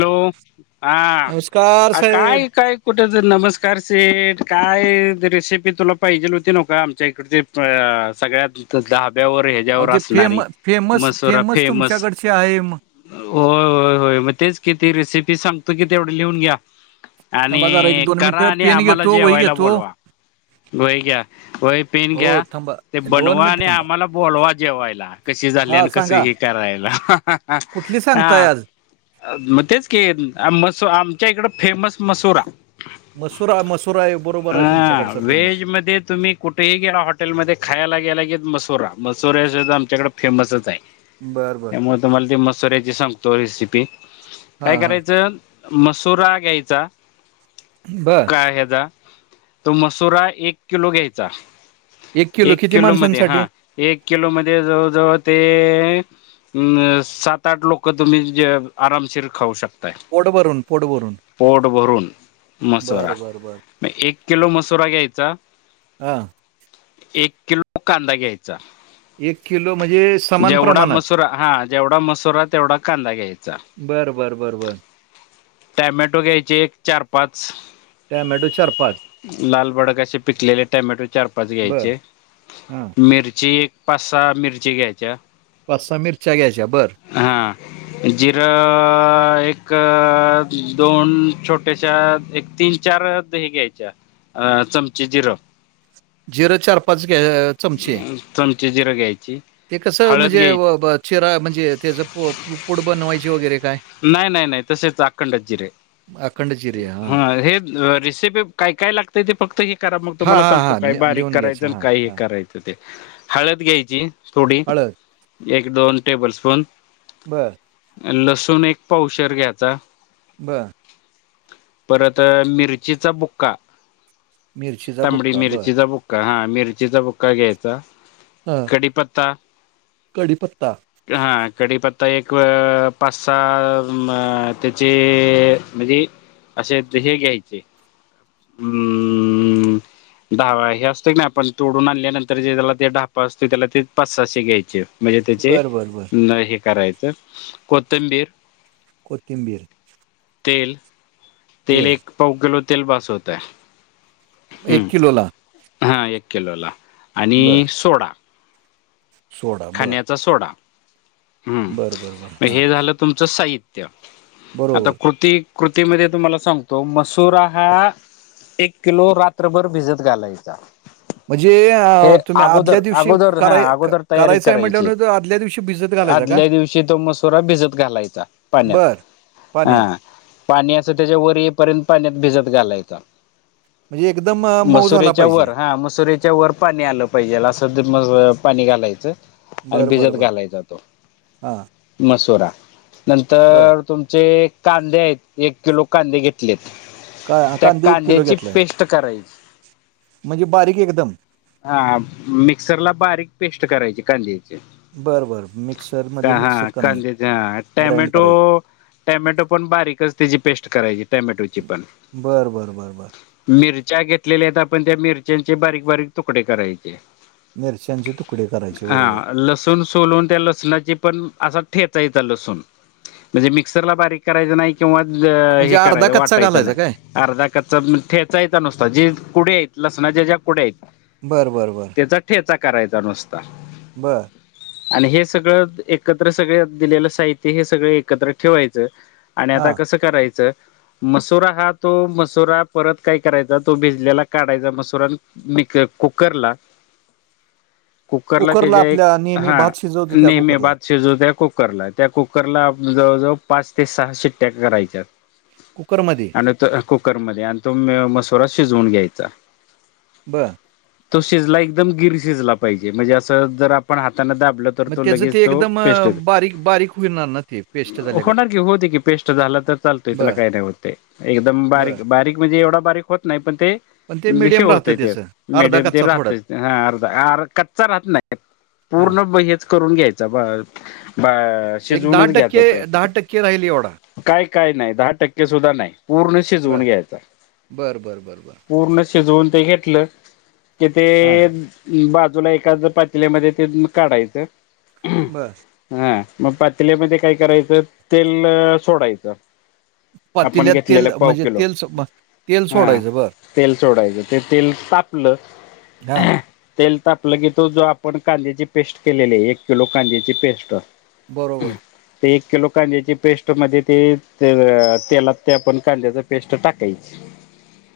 Hello! हा नमस्कार अ साहेब काय काय कुठं तर नमस्कार सेठ काय रेसिपी तुला पाहिजेल होती नोका आमच्या इकडचे. अ सगळ्यात तिथं ढाब्यावर हे अहो एवढं ते फेम असणारी फेमस मसुरा फेमस. तुमच्याकडचे आहे म- होय होय होय मग तेच किती रेसिपी सांगतो कि तेवढ लिहून घ्या. आणि थांबा जरा एक दोन करा मिनिटं आणि पेन आम्हाला घेतो वही जेवायला घेतो बोलवा. वही घ्या, वही, पेन हो घ्या. थांबा ते दोन बनवा मिनिटं आणि थांबा आम्हाला बोलवा जेवायला कशी झाली हा आणि कस सांगा हे करायला. [unintelligible] कुठली सांगताय आज? मग तेच की मसू आमच्या इकड फेमस मसूरा. मसूरा, मसूर आहे बरोबर आहे हा तुमच्याकडचा फेमस. व्हेज मध्ये तुम्ही कुठेही गे हॉटेलमध्ये खायला गेला की मसुरा. मसुरा सुद्धा आमच्याकडे फेमसच आहे. बरं बर. त्यामुळे तुम्हाला ते मसुऱ्याची सांगतो रेसिपी. हा काय हा करायचं मसूरा घ्यायचा. बर. काही ता, तो मसुरा एक किलो घ्यायचा. एक किलो मध्ये हा. एक किलो मध्ये जवळ-जवळ ते अ सात, आठ लोक तुम्ही ज आरामशीर खाऊ शकता. पोट भरून पोट भरून पोट भरून बर मसुरा. बर बर म एक किलो मस- सुरा घ्यायचा, हा एक किलो कांदा घ्यायचा. एक किलो म्हणजे? समान जेवढा प्रमाणात मसूरा हा जेवढा मसूरा तेवढा कांदा घ्यायचा. बर बर बर बर [inaudible] टॅमॅटो घ्यायचे एक चार, पाच. टॅमॅटो चार, पाच. लाल भडक असे पिकलेले टमॅटो चार, पाच बर घ्यायचे हा मिरची, - पाच, सहा मिरची घ्यायच्या. पाच, सहा मिरच्या घ्यायच्या बरं. हा. जिरा एक, दोन छोटेश एक तीन, चार ते हे घ्यायच. अ चमचे जिरे. जिरं चार, पाच घ चमचे. चमचे जिरं घ्यायची ते कसं हळद म्हणजे घ्यायची चेरा म्हणजे ते ज पुड बनवायचे वगैरे काय? नाही नाही नाही तसेच अखंड जिरे. अखंड चिरे हां. हा हे रेसिपी, - काय काय लागतंय ते फक्त हे करा मग हां, तुम्हाला हां, सांगतो हां. काय लि बारीक लिहून करायचं घ्यायचं आणि हां, काय हे हां. करायचं. ते हळद घ्यायची थोडी हळद. एक, दोन टेबल स्पून. बंर. आणि लसूण एक पावशर घ्यायचा. बर. परत मिरचीचा बुक्का, मिरचीचा तांबडी बुक्का बरं. मिरचीचा बुक् का हा मिरचीचा बुक्का घ्यायचा, हां. कडीपत्ता, कढीपत्ता. - हा कडीपत्ता एक अ पा- सा मा त्याचे म्हणजे असे हे घ्यायचे हम्म दहावा हे असतो क ना आपण तोडून आणल्यानंतर जे त्याला ते ढहापा असतो त्याला ते पाच सहाशे घ्यायचे म्हणजे त्याचे बरं, बरं, बरं. हे करायचं कोथंबीर, कोथिंबीर, तेल, तेल एक पाऊ किलो तेल बास होतंय, ह किलोला. हा एक किलोला आणि बरं. सोडा. सोडा बर. खायचा सोडा हम्म बरं, बरं. मग हां. हे झालं तुमचं साहित्य आता बरोबर. कृती कृतीमध्ये तुम्हाला सांगतो मसुरा हा एक किलो रात्रभर भिजत घालायचा. म्हणजे हे तुम्ही अगोदर आदल्या दिवशी अगोदर हा कराय अगोदर तयारी करायचं आहे करायची म्हटल्या आदल्या दिवशी भिजत घालायचा का? आदल्या दिवशी तो मसुरा भिजत घालायचा पाण्यात बर. पाण्यात. हा पाणी असं त्याच्यावर येईपर्यंत पाण्यात भिजत घालायचं. म्हणजे एकदम अ, मऊ झाला मसुरेच्या पाहिजे. वर हा मसुरे च्या वर पाणी आलं पाहिजे असं म पाणी घालायचं. आणि बरं, बरं, भिजत बरं. घालायचा तो, हां. मसुरा बरं. नंतर तुमचे कांदे आहेत एक किलो कांदे घेतलेत का त्या कांदे एक किलो कांद्याची घेतलाय पेस्ट करायची. म्हणजे बारीक एकदम. हा मिक्सर ला बारीक पेस्ट करायची कांद्याची. बरं बरं मिक्सरमध्ये हा मिक्स करणे कज हा ग्राइंड टॅमेटो करायची टॅमॅटो पण बारीकच त्याची पेस्ट करायची टॅमॅटोची पण, बरं बरं बरं बरं मिरच्या घेतलेल्या आहेत आपण त्या मिरच्याचे बारीक बारीक तुकडे करायचे. मिरच्यांचे तु हा. लासू सून सोलून त्या लसणाची पण अस ठेचायचा लसूण म्हणजे मिक्सरला बारीक करायचं नाही किंवा म्हणजे हे अर्धा करायचं कच्चा वाटायचं घालायचा नाही. काय अर्धा कच्चा ठेचायचा नुसता जे कुड आहेत लसणाच्या ज्या कुड्या आहेत बरं बरं बरं. तेचा ठेचा करायचा नुसता. बरं‌. आणि हे सगळं एकत्र सगळ दिलेलं साहित्य हे सगळ एकत्र ठेवायचं आणि आता हां कसं करायचं मसुरा हा तो मसुरा परत काय करायचा तो भिजलेला काढायचा मसुरा आणि मी कुकर ला कुकरला त्याच्या एक आपल्या नेहमी हा भात शिजवतो त्या नेहमीे कुकरला बाच शेजूद्या कुकरला त्या कुकरला आप जवळजवळ पाच ते सहा शिट्ट्याक करायच्या. कुकरमध्ये. आणि त कुकरमध्ये आणि तो मसुरा शिजवून घ्यायचा. बरं. तो शिजला एकदम गिर शिजला पाहिजे म्हणजे असं जर आपण हातान दाबल तर मग तो त्याचं लगेच ते तो एकदम पेस्ट अ, बारीक बारीक होणार ना ते पेस्ट झाल्यागत होणार की होते की पेस्ट झाला तर चाल तेथला बर काही नाही होते. एकदम बर बारीक बारीक म्हणजे एवढा बारीक होत नाही पण ते पण ते शेव मिडियम राहतं होतय ते त्याचं अर्धा मिडीयम ते कच्चा थोडा राहतय ह अर्धा आर कच्चा राहत नाही. हां पूर्ण हेच करून घ्यायच. ब आ एक दहा टक्के. दहा टक्के राहिल एवढा. काय काय नाही दहा टक्के सुद्धा नाही. पूर्ण शिजवून बर घ्यायचा. बर बर बर बर पूर्ण शिजवून ते घेतलं. कि ते हां अ बा जून एकाद पातल्यामध्ये ते धुऊन काढायचं. बस. हा मग पातल्यामध्ये काय करायचं तेल सोडायचं. आपण पातेल्यात तेल घेतलेलं पाव म्हणजे किलो तेल तेल हा. सोडायचं बरं. तेल सोडायचं ते तेल तापलं. हा. तेल तापलं की, तो जो आपण कांद्याची पेस्ट केलेली आहे एक किलो कांद्याची पेस्ट. बरोबर. ते एक किलो कांद्याची पेस्ट मध्ये ते तेलात ते आपण कांद्याच पेस्ट टाकायची.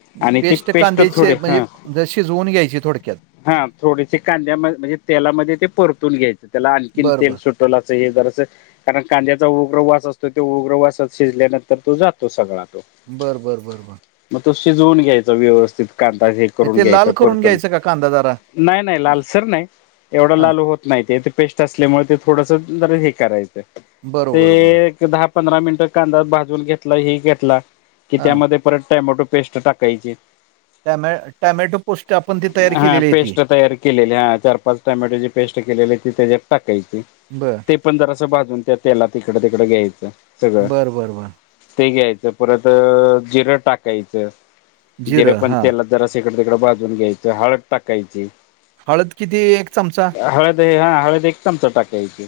[inaudible] ती पेस्ट कांद्याची थोडे म्हणजे हा जशी शिजवून घ्यायची थोडक्यात. हा थोडेसे कांद्यामध्ये म्हणजे तेलामध्ये ते परतून घ्यायचं त्याला आणखीन बरं, तेल बरं. सुट लाच हे जरासं कारण कांद्याचा उग्रवास असतो त्या उग्रवास शिजल्यानंतर तो जातो सगळा तो. बरं बरं बरं बरं. मग तो शिजवून घ्यायचं. व्यवस्थित कांदा हे करून ते लाल घ्यायच करून परतून. घ्यायचं का कांदा जरा? नाही नाही ल- लालसर नाही एवढं हां. लाल होत नाही ते. त्यात पेस्ट असल्यामुळे ते थोडस जरा हे करायचं. बरोबर, बरोबर. ते दहा पंधरा मिनटं कांद्यात भाजून घेतला हे घेतला. कि हां. त्यामध्ये परत टोमॅटो पेस्ट टाकायची. टॅमॅ टॅमॅटो पोस्ट आपण ती तयार केलेली आहे ती. पिकलेल्या चार पाच टोमॅटो ची पेस्ट केलेली ती त्याच्यात टाकायची. बरं. ती पण जरासा बाजून त्या तेलात इकडं तिकडं घ्यायचं. सगळं बरं बरं बरं. ते घ्यायचं परत अ जिरं टाकायचं. जिरं पण तेलात जरास ईकड तिकड भाजून घ्यायचं. हळद टाकायची. हळद किती? एक चमचा. हळद हे हा हळद एक चमचा टाकायची.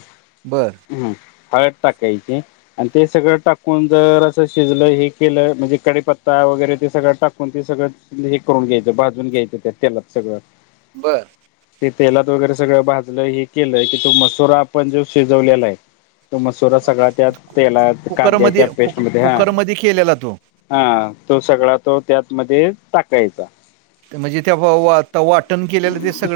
बरं. हम्म हळद टाकायची. आणि ते सगळं टाकून. जरासं शिजलं हे केलं. म्हणजे कडिपत्ता वगैरे ते सगळं टाकून ते सगळं हे करून घ्यायचं भाजून घ्यायचं त्या तेलात सगळं. बरं. ते तेलात वगैरे सगळं भाजलं हे केलं. की तो मसुरा आपण जो शिजवलेला आहे. तो मसुरा सगळा त्या कु तेलात कुकरमध्ये कांद्याच्या पेस्ट कुक मध्ये हा कुकरमध्ये केलेला तो. हा तो सगळा तो त्यातमध्ये टाकायचा. ते म्हणजे बहु वात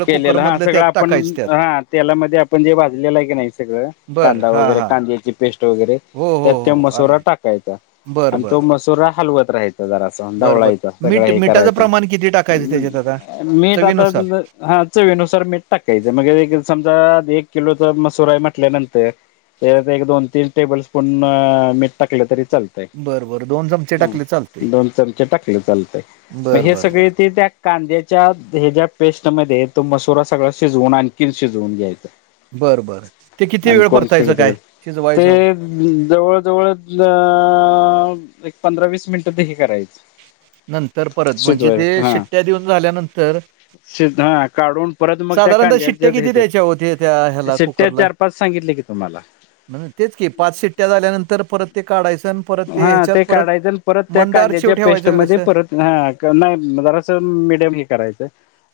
केलेलं हा सगळं त्यात आपण टाकायचं त्यात. हा तेलामध्ये आपण जे भाजलेलं आहे की नाही ते सगळं बरं. कांदा हां, वगैरे, हां. कांद्याची पेस्ट वगैरे, हो हो त्यात त्या हो आले मसुरा टाकायचा. बरं आणि तो बरं मसुरा हलवत राहायचा जरा बरं ढवळायचं बरं सगळं मीठ हे मिठाचं प्रमाण किती करायचं टाकायचं त्याच्यात आता मीठ चवीनुसार हां चवीनुसार मीठ टाकायचं. मग हे समजा एक किलोचा मसूर आहे म्हटल्यानंतर त्याच्यात एक दोन तीन टेबल स्पून मीठ टाकलं तरी चालतं बरं बरं दोन चमचे य टाकले चालते दोन चमचे टाकले चालतंय. मग बरं हे बरं बरं सगळे ते त्या कांद्याच्या हेच्या पेस्टमध्ये तो मसुरा सगळा शिजवून आणखीन शिजवून घ्यायचं. बरं बरं ते किती आणि वेळ कोण परतायचं काय? ते शिजवायचं? जवळ जवळ अ एक पंधरा वीस मिनिटं ते हे करायचं. नंतर परत म्हणजे ते शिजवायचं हा. शिट्टया देऊन झाल्यानंतर शिज हां काढून परत मग त्या साधारणतः शिट्ट्या कांद्याच्यात किती द्यायच्या होते त्या हेच्यांत ह्याला शिट्टया कुकरला चार पाच सांगितले की तुम्हाला. म्हणजे तेच की पाच शिट्टया झाल्यानंतर परत ते काढायचं अन हां ते काढायचं अन परत त्या चिव कांद्याच्या ठेवायचं का पेस्टमध्ये कसं परत हां नाही जरास मेडीयम करायचं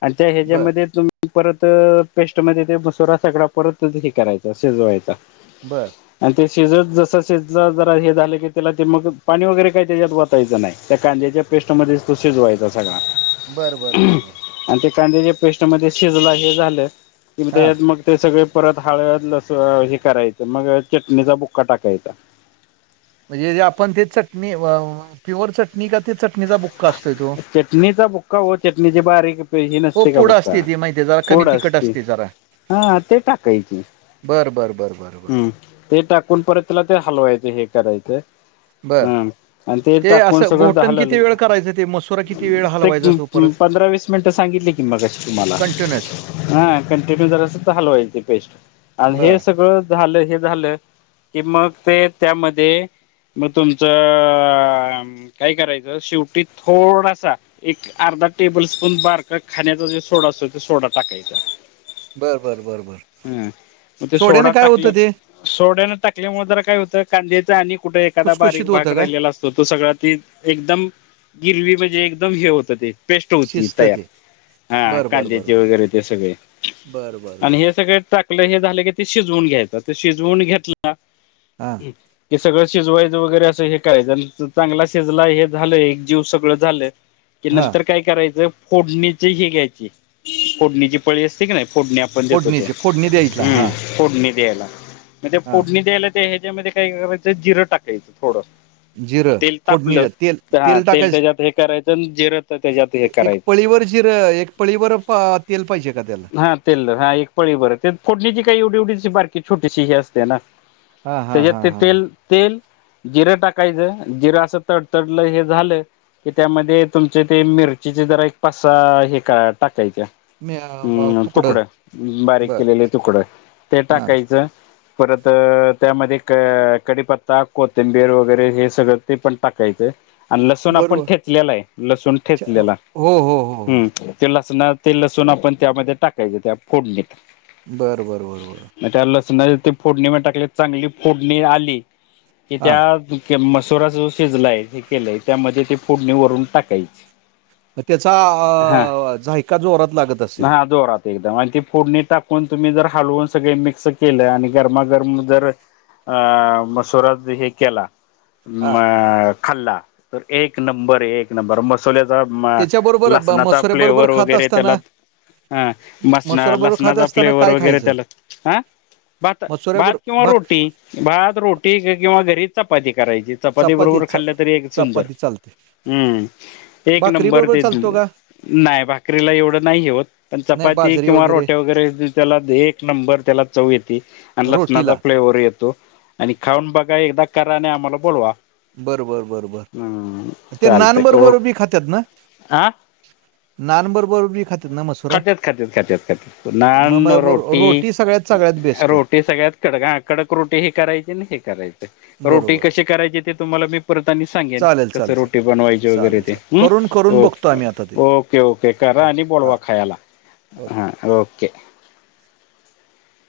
आणि त्या बर ह्याच्यामध्ये तुम्ही परत पेस्टमध्ये ते मसुरा सगळा परत हे करायचा शिजवायचा- बरं. आणि ते शिजत जस शिजलं जरा हे झालं की त्याला ते मग पाणी वगैरे काही त्याच्यात वतायचे नाही, त्या कांद्याच्या पेस्टमध्येच तो शिजवायचा सगळा बरं बरं बरं बरं. आणि ते कांद्याच्या पेस्टमध्ये शिजला हे झालं की हां त्याच्यात मग ते सगळे परत हळद लस हे करायचं मग चटणीचा बुक्का टाकायचा. म्हणजे जे आपण ते चटणी प्युअर चटणी का ते चटणीचा बुक चटणीचा बुक्का ओ चटणीचे बारीक प हे हो नसते का पूड बुक्का? असते ती माहिती आहे जरा कमी तिखट असते जरा. हां ते टाकायची. बरं बर बरं बरं. हम्म ते टाकून परत त्याला ते हलवायचं हे करायचं बर हम्म आणि ते टाकून असं सगळ घोटण झालं! किती वेळ करायचं ते मसुरा किती वेळ ते हलवायचा तो परत पंधरा वीस मिनिटं सांगितली की मगाशी तुम्हाला कंटिन्युअस हां कंटिन्यू जरासं असं तर हलवायच ते पेस्ट आणि बर हे सगळं झालं हे झालं की मग ते त्यामध्ये मग तुमचं काय करायचं, शेवटी थोडासा एक अर्धा टेबल स्पून बारका खाण्याचा जे सोडा असतो, ते सोडा टाकायचा. बरं बरं बरं बरं सोड्याने काय होतं ते? सोड्याने टाकल्या जरा काय होतं कांद्याच आणि कुठे एखादा बारीक खुसखुशीत भाग होतं काय राहिलेला असत तर तो सगळा तेन एकदम गिरवी म्हणजे एकदम हे होतं ते. पेस्ट होती शिस्त तयार. ते हां बर बर बर कांद्याचे बर वगैरे ते सगळे बर बर बर आणि हे सगळे टाक लं हे झाले का ते शिजवून घ्यायचं ते शिजवून घेतला हां की सगळं शिजवायचं वगैरे असं हे करायचं अन् चांगला शिजला हे झालं एक जीव सगळं झालं [inaudible] की हां नंतर काय करायचं फोडणीचे हे घ्यायची फोडणीची पळी असते की नाही फोडणी आपण देतो ते, फोडणीचे फोडणी द्यायला हम्म! हां फोडणी द्यायला मग हां फोडणी द्यायला ते ह्याच्यामध्ये काय करायचं जिरं टाकायचं थोडं. जिरं तेल तापलं फोडणीचं तेल तर हां तेल टाकायचं त्याच्यात हे करायचं आणि जिरं त्याच्यात हे एक करायचं. पळीवर जिर एक पळीभर तेल पाहिजे का त्याला? हा तेल. हा, एक पळीबर. त्यात फोडणीची काय एवढी- एवढीशी, बारकी, छोटीशी ही असते ना. हां, हां, तेजेत हां, ते हां. तेल तेल, जिरं टाकायचं. जिरं असं, तडतडलं हे झालं की, त्यामध्ये, तुमचे ते मिरचीचे, जरा एक पाच् - सहा हे का टाकायाच्या. मी अ, व अम् तुकडं. बारीक बरं. केलेले तुकडं. ते हां. टाकायचं परत अं त्यामध्ये क-कडीपत्ता कोथिंबीर वगैरे, हे सगळं, ते पण टाकायचं. आणि लसूण आपण बरोबर. ठेचलेलाय. लसूण अच्छा. हो, ठेचलेला. हो, हो, हो. हं. ते लसनात ते लसूण आपण त्यामध्ये टाकायचं. त्या फोडणीत. बर, बर, बर, बर. म त्या लसणाची ती फोडणी म टाकली. चांगली फोडणी आली. की हां. त्या हे मसुरा जो शिजलाय, हे केलंय. त्यामध्ये ते फोडणी वरून टाकायची. म त्याचा हा आ अ अ झायका, जोरात लागत असेल. हा जोरात एकदम अन् ती फोडणी टाकून, तुम्ही जर हलवून सगळे मिक्स केलं. आणि गरमागरम जर अं मसुरा हे केला हां. म खाल्ला. तर एक नंबर, एक नंबर. मसुल्याचा त्याच्याबरोबर ब लसणाचा मसुऱ्याबरोबर फ्लेव्हर खात वगैरे त्याला असताना हा. मसना- मसुऱ्याबरोबर खात लसणाचा असताना फ्लेवर काय वगैरे खायचं? त्याला. अ भात- भात मसुऱ्याबरोबर किंवा भाक रोटी. भात, रोटी की किंवा घरी चपाती करायची. चपाती बरोबर खाल्लं तरी एक सुंदर. चपाती चालते. हम्म. एक नंबर भाकरीबरोबर ते चालतो का? नाय, भाकरीला एवढं नाय ही होत. पण नाही चपाती बाजरी किंवा रोटया वगैरे त्याला दे एक एक नंबर त्याला चव येती. आणि लसणाचा रोटीला. फ्लेवर येतो. आणि खाऊन बघा. एकदा करा, नि आम्हाला बोलवा. बर, बर, बर, बर. हम्म ते चालतंय नानबरोबर ओके बी खात्यात ना? हा नान बरोबर बी खात खात्यात, खात्यात, खात्यात, खात्यात. मग नान, मग रोटी. सगळ्यात सगळ्यात बेस्ट. रो ते सगळ्यात कडक. हा कडक रोटी हे करायची, न हे करायचे. रोटी बरोबर कशी करायची? ते तुम्हाला मी परत आणि सांगेन. चालेल कसं चालेल सर रोटी बनवायची वगैरे चालेल ते. चालेल अम्. करून करून बघतो ओके. आम्ही आता ते ओके, ओके. करा ओके आणि हां बोलवा खा खायाला. ओके हां. ओके.